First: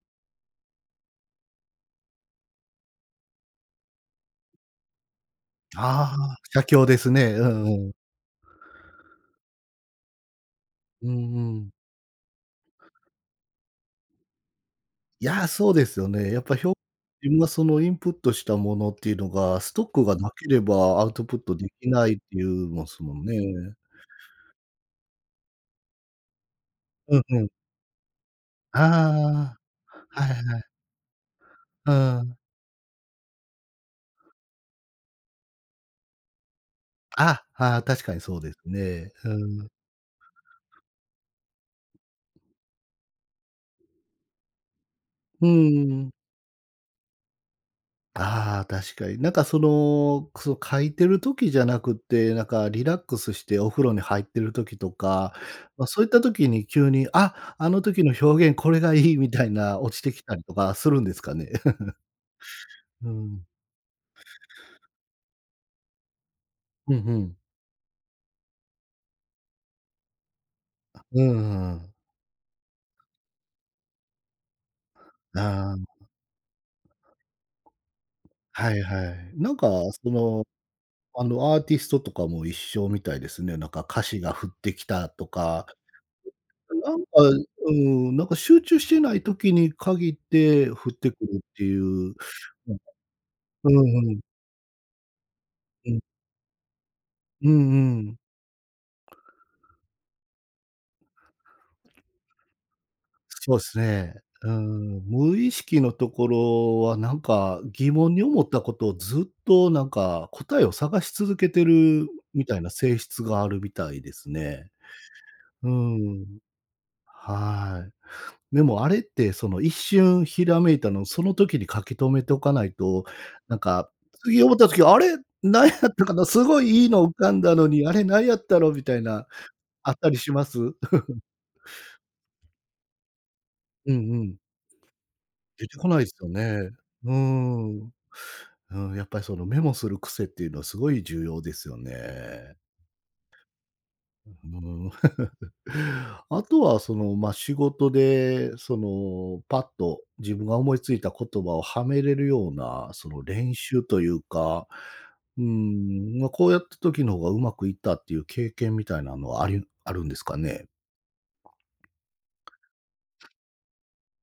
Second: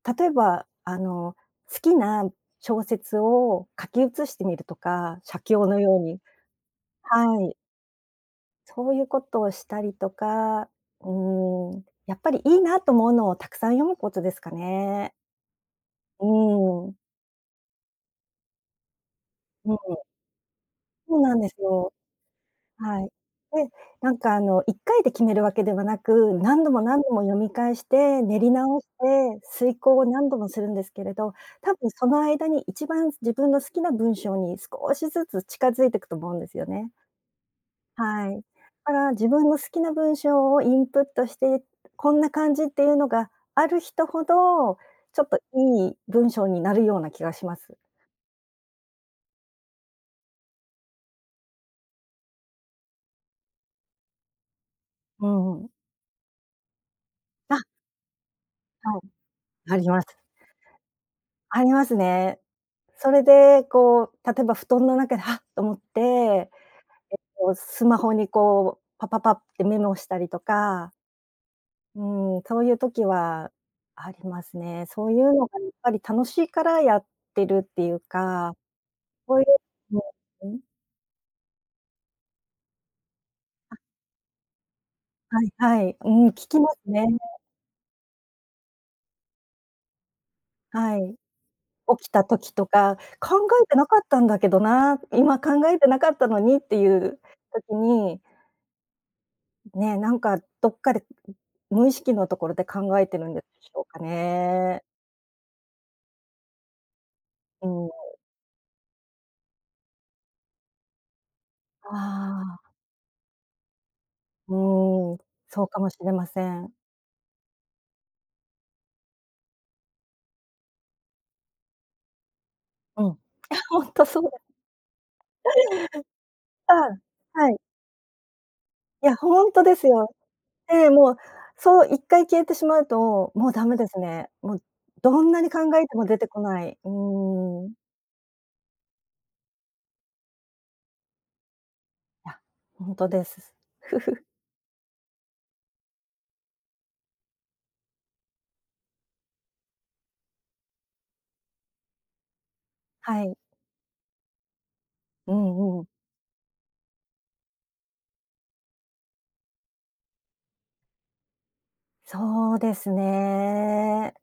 例えば、あの好きな小説を書き写してみるとか、写経のようあに、あ、写経ですね。はうい。んうん。そういうことをしたりとか、うんうん。うん、やっぱりいいなと思うのをたくさん読むことですかね。いや、そうですよね。やっぱひょうん。自分がそのインプットしたものっていうのが、スうん。トックがなければアウそうトなプんッでトすできよ。ないって言いまはすい。もんで、ね。なんかあの1回で決めるわけではなく、何度も何度うもん読うん。み返して、練り直しあて、推敲をあ、は何い度もはすい。るんですけれど、たぶんうそのん。間に1番自分の好きな文章に少しずつ近づいてくと思うんですよね。あ、ああ、確かにはい。そうですだかね、ら自分の好うん。きな文章をインプットして、こんな感じっていうのがある人ほど、ちょっとういいん。文章になるような気がします。ああ、確かに。なんかその、その書いてる時じゃなくて、なんかリラックスしてお風呂に入ってる時とうか、ん。まあそういった時に急に、「あ、あ。あの時の表現これがはい、いい」みたいあな、り落まちてす。きたりとかするんですかね？ありますね。うそれん。でこう例えば布団の中で「はっ！」と思って、えっうんうん。とスマホにこうパパパってメモしたりとか。うんうんうん。うん、そういう時はありますね、そういうのがやっああ。ぱり楽しいからやってるっていうか、はいはい。そういう、なんか、その、うん。あのアーティストとかも一緒みたいですね、なんあ。か歌詞が降ってきたとはいか、はい、うん聞きますなんね。か、うーん、なんか集中してない時に限って降っはい、てくるっていう。起きたう時とん。か考えうてなかっんうたん。んだけどな、今考えてうなん。かったのにっていううん時うん。に。ね、なんかどっかで、無意識のところで考えてるんでそうっしすょうかね、うーね。ん、無意識のところは、なんかうん。疑問に思ったことをずっとなんか答えを探し続けてるあみたいあ。な性質があるみたいですうね。ん、そううかもしれん。ません。はい。でもあれって、その一瞬閃いたのをその時に書き留めておかないうと、ん、なんほか、んとそうだ。次思った時、あれ、何やったかな、すごいあ、いいの浮かんはだい。のに、あれ何やったのみたいいやな、ほんとですあったよ。りします？で、もう そう1回消えてしまうともうダメでうんすうね。ん。もうどんなに出考てえこてないもです出てよこなね。い、ううーーん。ん、うん、やっぱりそのメモする癖っていうのはすごい重要ですよいや、ね。ほんとです。うーん。あとはそのまあ仕事でそのパッと自分が思いついた言葉をはめれるような、そのはい。練習というか、ううーんうん。ん、まあこうやった時の方がうまくいったっていう経験みたいなのはありあるんですかね？そうですね。